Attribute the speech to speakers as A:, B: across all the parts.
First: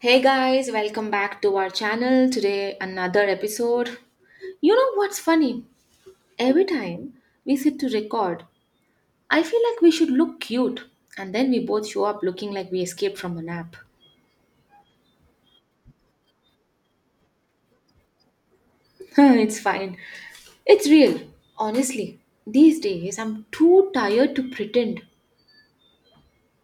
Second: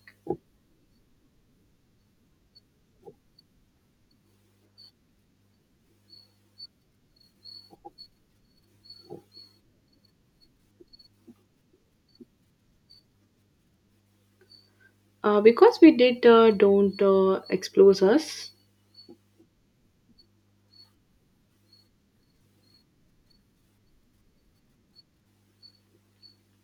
A: Hey guys, welcome back to our channel. Today, another episode. You know what's funny? Every time we sit to record, I feel like we should look cute, and then we both show up looking like we escaped from a nap.
B: Because we did, don't, expose us.
A: It's fine. It's real. Honestly, these days I'm too tired to pretend.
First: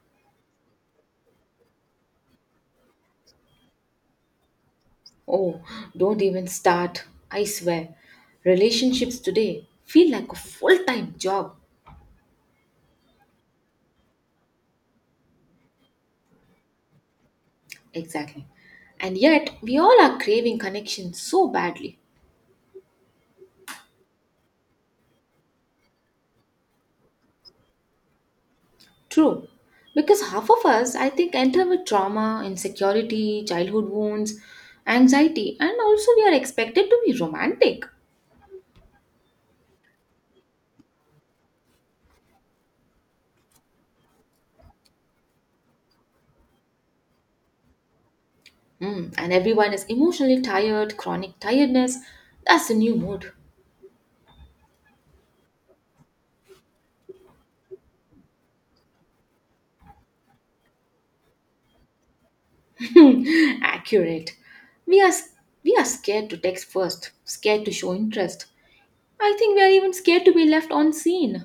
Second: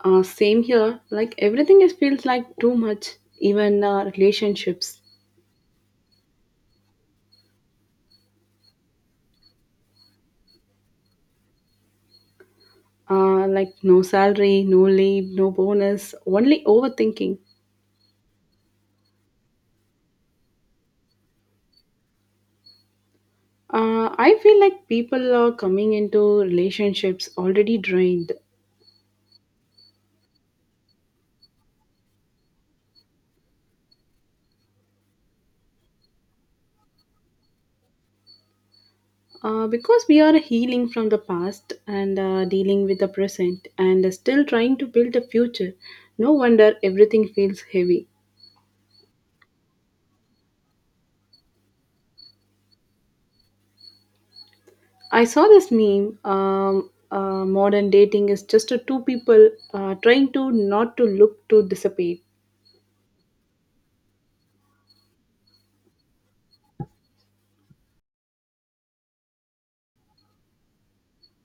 B: Same here. Like everything is feels like too much. Even relationships.
A: Oh, don't even start. I swear. Relationships today feel like a full time job.
B: Like no salary, no leave, no bonus. Only overthinking.
A: Exactly. And yet, we all are craving connection so badly.
B: I feel like people are coming into relationships already drained.
A: True, because half of us, I think, enter with trauma, insecurity, childhood wounds, anxiety, and also we are expected to be romantic.
B: Because we are healing from the past and dealing with the present and still trying to build a future. No wonder everything feels heavy.
A: Hmm, and everyone is emotionally tired, chronic tiredness. That's the new mood.
B: I saw this meme. Modern dating is just a two people trying to not to look to dissipate.
A: Accurate. We are we are scared to text first, scared to show interest. I think we are even scared to be left unseen.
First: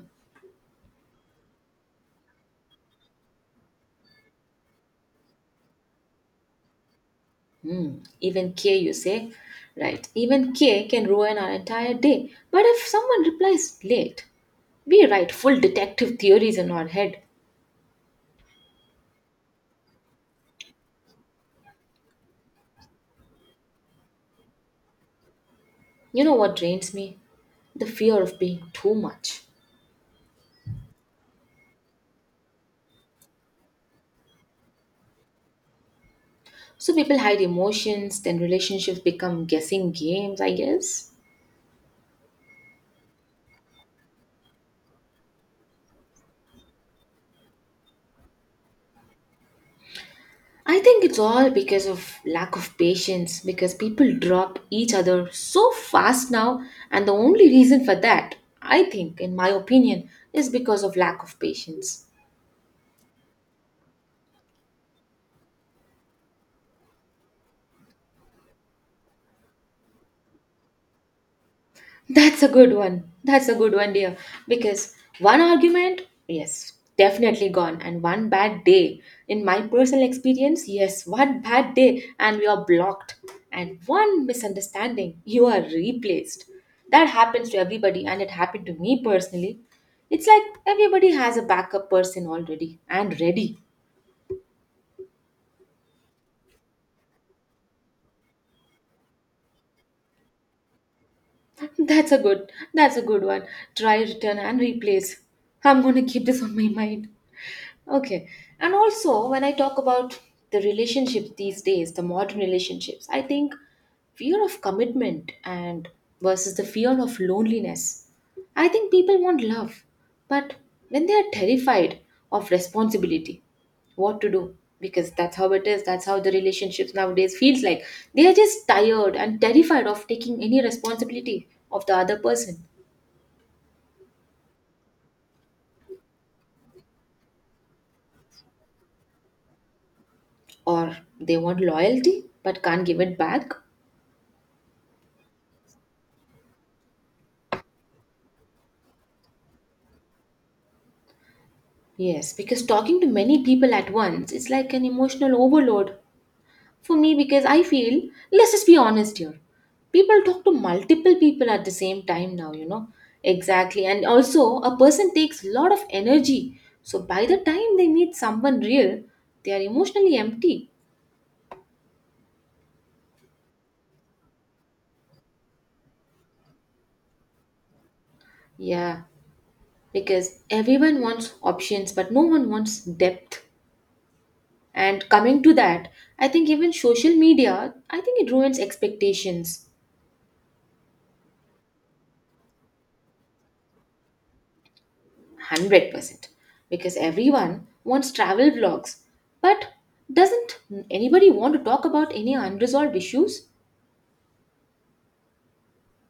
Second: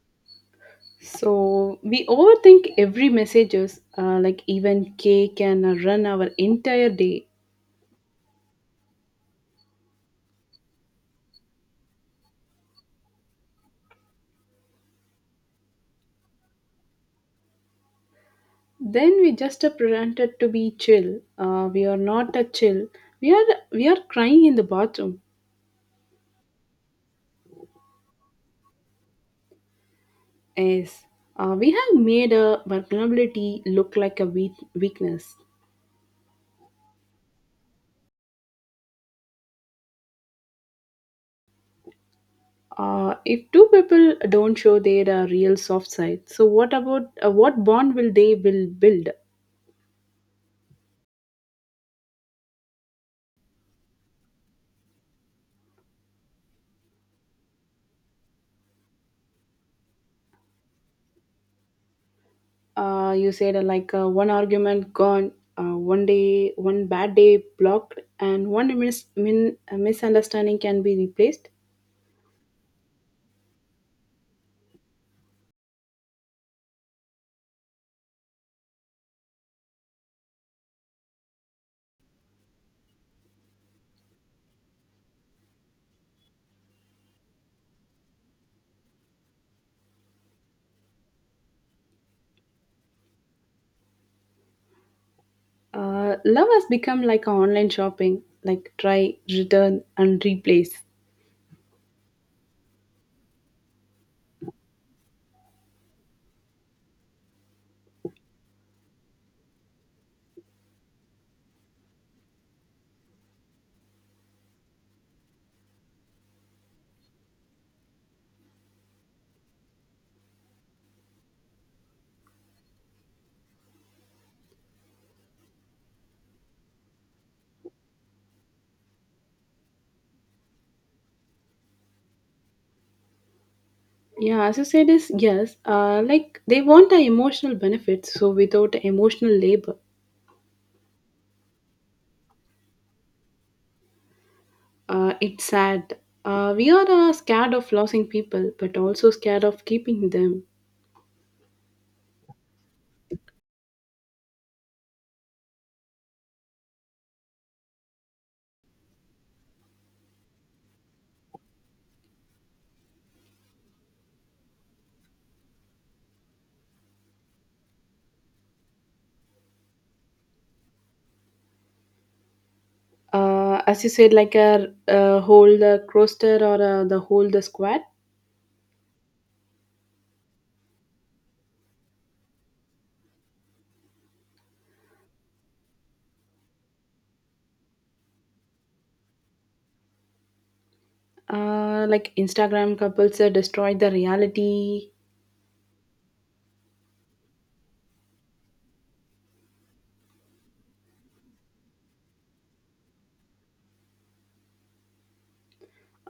B: So we overthink every messages, like even cake can run our entire day.
A: Hmm, even K, you say, right? Even K can ruin our entire day. But if someone replies late, we write full detective theories in our head.
B: Then we just are pretended to be chill. We are not a chill. We are we are crying in the bathroom.
A: You know what drains me? The fear of being too much.
B: Yes, we have made a vulnerability look like a weakness.
A: So people hide emotions, then relationships become guessing games, I guess.
B: If two people don't show their real soft side, so what about what bond will they will build?
A: I think it's all because of lack of patience, because people drop each other so fast now, and the only reason for that, I think, in my opinion, is because of lack of patience.
B: You said one argument gone, one day, one bad day blocked, and one misunderstanding can be replaced.
A: That's a good one. That's a good one, dear. Because one argument, yes, definitely gone. And one bad day, in my personal experience, yes, one bad day and we are blocked. And one misunderstanding, you are replaced. That happens to everybody, and it happened to me personally. It's like everybody has a backup person already and ready.
B: Love has become like a online shopping, like try, return, and replace.
A: That's a good. That's a good one. Try, return, and replace. I'm gonna keep this on my mind. Okay. And also, when I talk about the relationships these days, the modern relationships, I think fear of commitment and versus the fear of loneliness. I think people want love, but when they are terrified of responsibility, what to do? Because that's how it is. That's how the relationships nowadays feels like. They are just tired and terrified of taking any responsibility of the other person,
B: Yeah, as you said, is yes. Like they want the emotional benefits, so without emotional labor.
A: or they want loyalty but can't give it back.
B: It's sad. We are scared of losing people, but also scared of keeping them.
A: Yes, because talking to many people at once is like an emotional overload for me because I feel, let's just be honest here. People talk to multiple people at the same time now, you know. Exactly. And also, a person takes a lot of energy. So by the time they meet someone real, they are emotionally empty.
B: As you said, like a whole the roster or the whole the squad.
A: Yeah, because everyone wants options, but no one wants depth. And coming to that, I think even social media, I think it ruins expectations.
B: Like Instagram couples destroy the reality.
A: 100% because everyone wants travel vlogs but doesn't anybody want to talk about any unresolved issues.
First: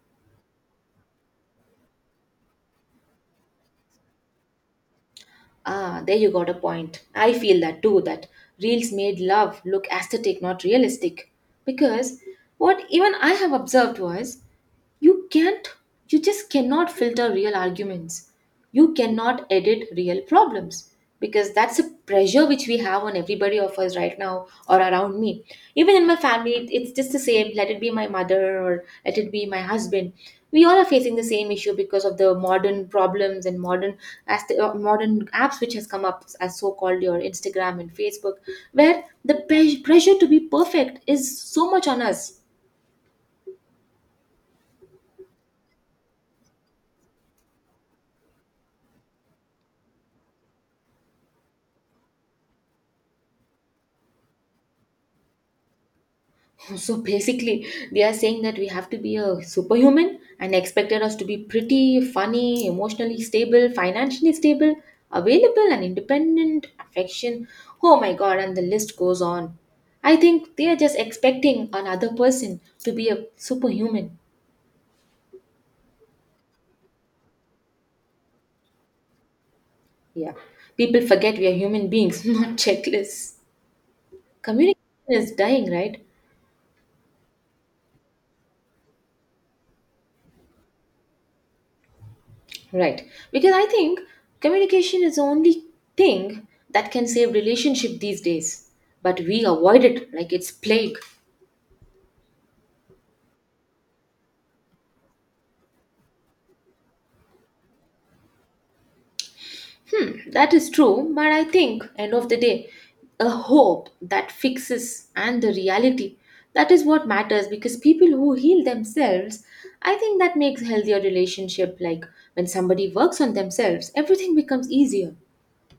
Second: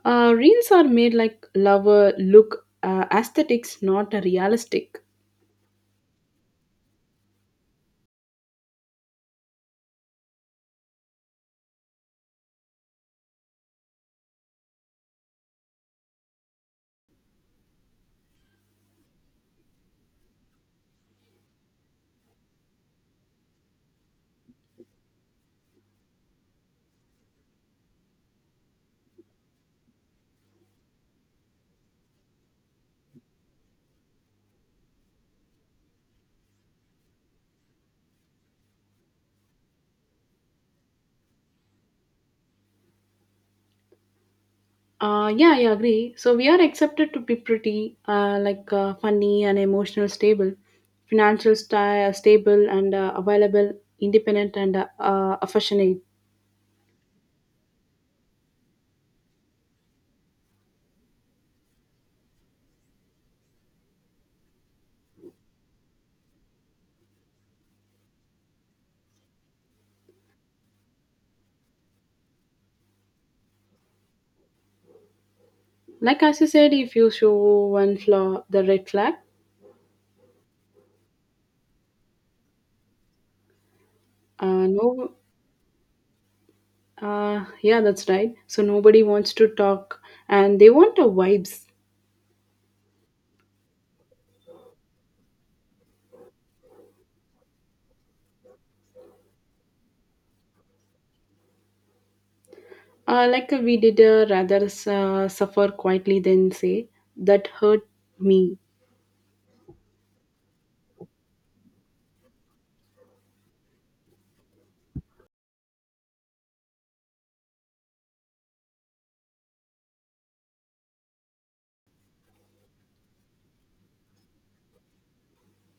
B: Reels are made like lover look aesthetics, not realistic.
A: Ah, there you got a point. I feel that too, that reels made love look aesthetic, not realistic. Because what even I have observed was, you can't, you just cannot filter real arguments. You cannot edit real problems because that's a pressure which we have on everybody of us right now or around me. Even in my family, it's just the same. Let it be my mother or let it be my husband. We all are facing the same issue because of the modern problems and modern as the, modern apps which has come up as so-called your Instagram and Facebook, where the pressure to be perfect is so much on us.
B: Yeah, I agree. So we are accepted to be pretty, funny and emotional stable, financial stable and available, independent and affectionate.
A: So basically, they are saying that we have to be a superhuman and expected us to be pretty, funny, emotionally stable, financially stable, available, and independent, affection. Oh my god, and the list goes on. I think they are just expecting another person to be a superhuman.
B: Like as you said, if you show one flaw, the red flag.
A: Yeah. People forget we are human beings, not checklists. Communication
B: No,
A: is dying, right?
B: Yeah, that's right. So nobody wants to talk, and they want the vibes.
A: Right. Because I think communication is the only thing that can save relationship these days. But we avoid it like it's plague.
B: We did rather suffer quietly than say that hurt me.
A: That is true, but I think end of the day, a hope that fixes and the reality. That is what matters because people who heal themselves, I think that makes healthier relationship, like when somebody works on themselves, everything becomes easier.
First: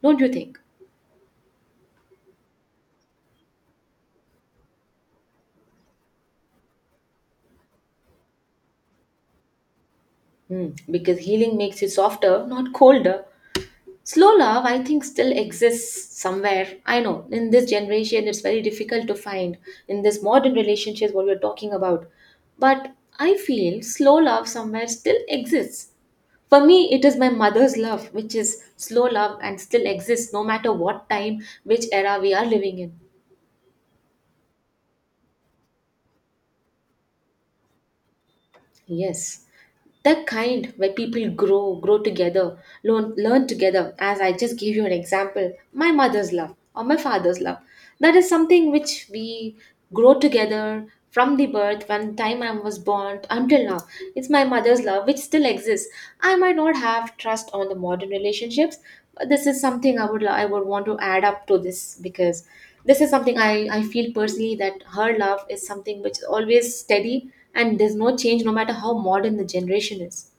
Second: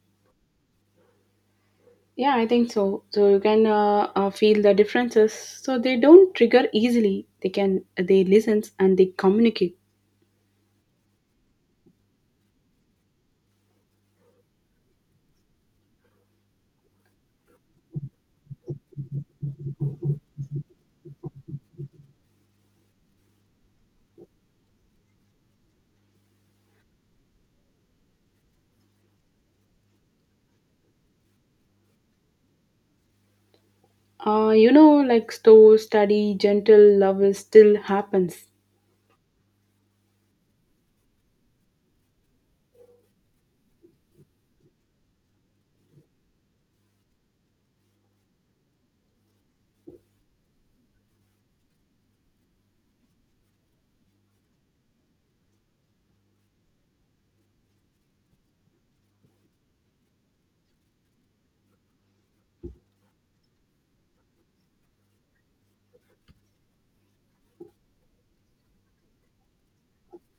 A: Don't you think?
B: Yeah, I think so. So you can feel the differences. So they don't trigger easily. They can they listen and they communicate.
A: Hmm. Because healing makes you softer, not colder. Slow love, I think, still exists somewhere. I know in this generation it's very difficult to find in this modern relationships what we're talking about. But I feel slow love somewhere still exists. For me, it is my mother's love, which is slow love and still exists no matter what time, which era we are living in.
B: You know, like slow, study, gentle love is still happens.
A: Yes. The kind where people grow together, learn together, as I just gave you an example, my mother's love or my father's love. That is something which we grow together from the birth when time I was born until now. It's my mother's love which still exists. I might not have trust on the modern relationships, but this is something I would I would want to add up to this, because this is something I feel personally, that her love is something which is always steady and there's no change no matter how modern the generation is.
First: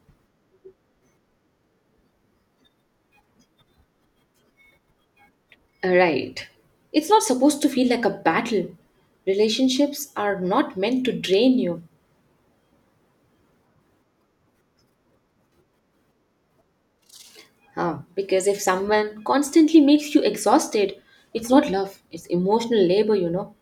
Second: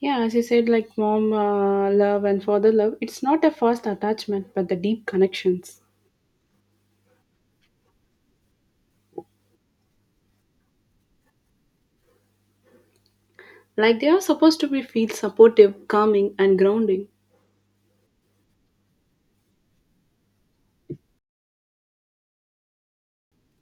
B: Yeah, as you said, like mom love and father love. It's not a fast attachment, but the deep connections.
A: Right. It's not supposed to feel like a battle. Relationships are not meant to drain you.
B: Like they are supposed to be feel supportive, calming, and grounding.
A: Huh. Because if someone constantly makes you exhausted, it's not love, it's emotional labor, you know.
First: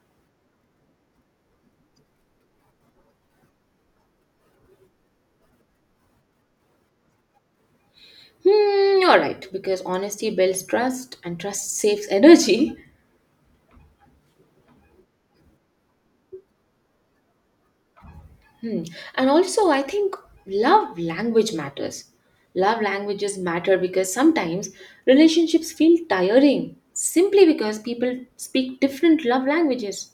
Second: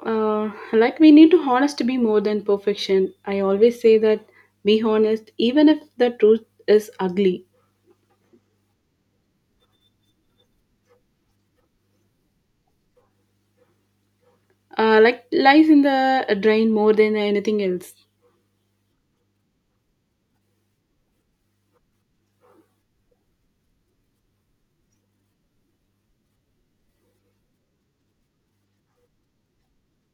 B: Like we need to honest to be more than perfection. I always say that be honest, even if the truth is ugly.
A: Hmm, you're right, because honesty builds trust and trust saves energy.
B: Uh, like lies in the drain more than anything else.
A: Hmm. And also, I think love language matters. Love languages matter because sometimes relationships feel tiring simply because people speak different love languages.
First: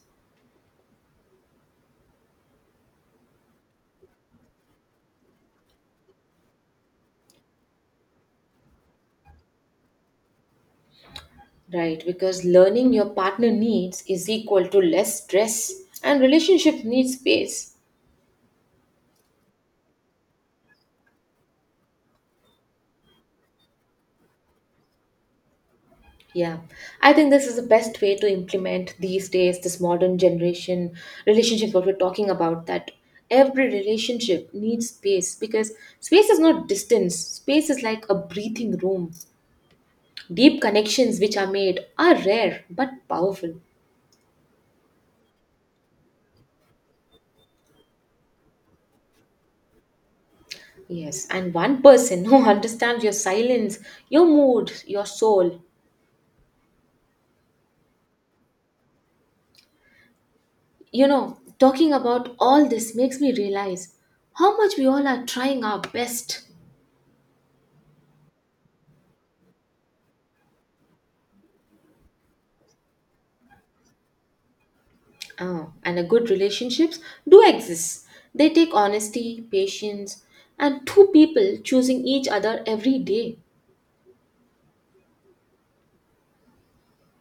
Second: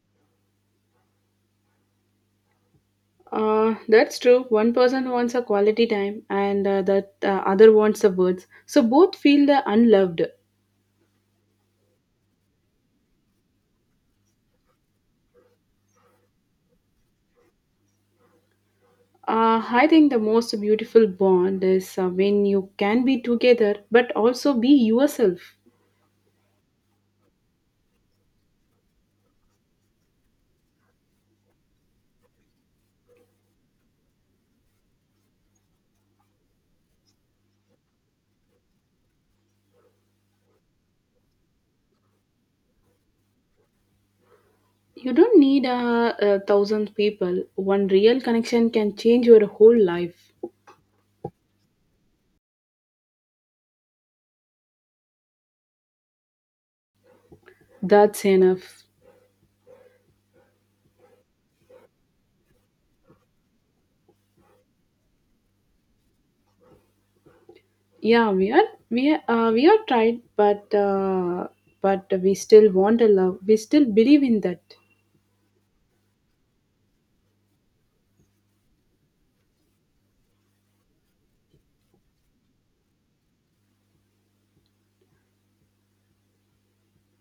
B: That's true. One person wants a quality time, and that other wants the words. So both feel the unloved.
A: Right, because learning your partner needs is equal to less stress, and relationship needs space.
B: I think the most beautiful bond is when you can be together, but also be yourself.
A: Yeah, I think this is the best way to implement these days, this modern generation relationship, what we're talking about, that every relationship needs space because space is not distance. Space is like a breathing room. Deep connections which are made are rare but powerful.
B: You don't need a, a 1,000 people. One real connection can change your whole life.
A: Yes, and one person who understands your silence, your mood, your soul.
B: That's enough.
A: You know, talking about all this makes me realize how much we all are trying our best.
B: Yeah, we are tried, but we still want a love. We still believe in that.
A: Oh, and a good relationships do exist. They take honesty, patience, and two people choosing each other every day,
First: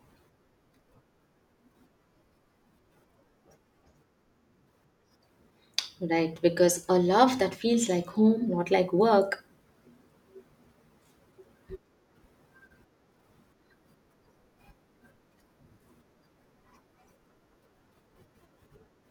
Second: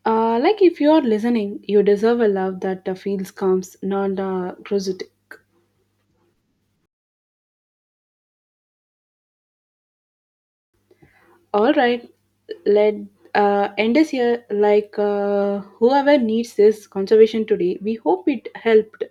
B: Like if you are listening, you deserve a love that feels comes not prosaic.
A: right? Because a love that feels like home, not like work.
B: All right, let end us here. Like whoever needs this conservation today, we hope it helped.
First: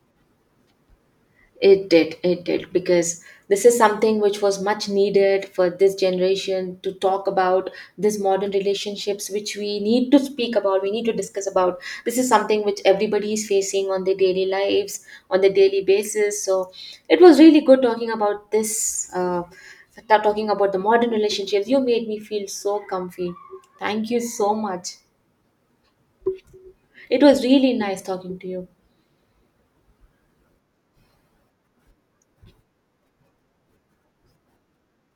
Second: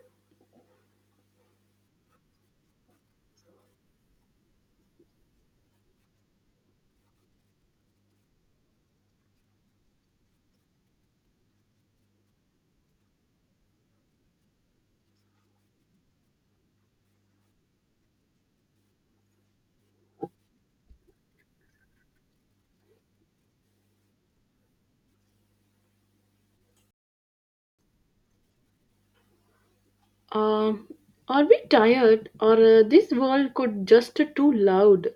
A: It did, because this is something which was much needed for this generation to talk about these modern relationships, which we need to speak about, we need to discuss about. This is something which everybody is facing on their daily lives, on their daily basis. So it was really good talking about this, talking about the modern relationships. You made me feel so comfy. Thank you so much. It was really nice talking to you.
B: Um, are we tired, or this world could just too loud?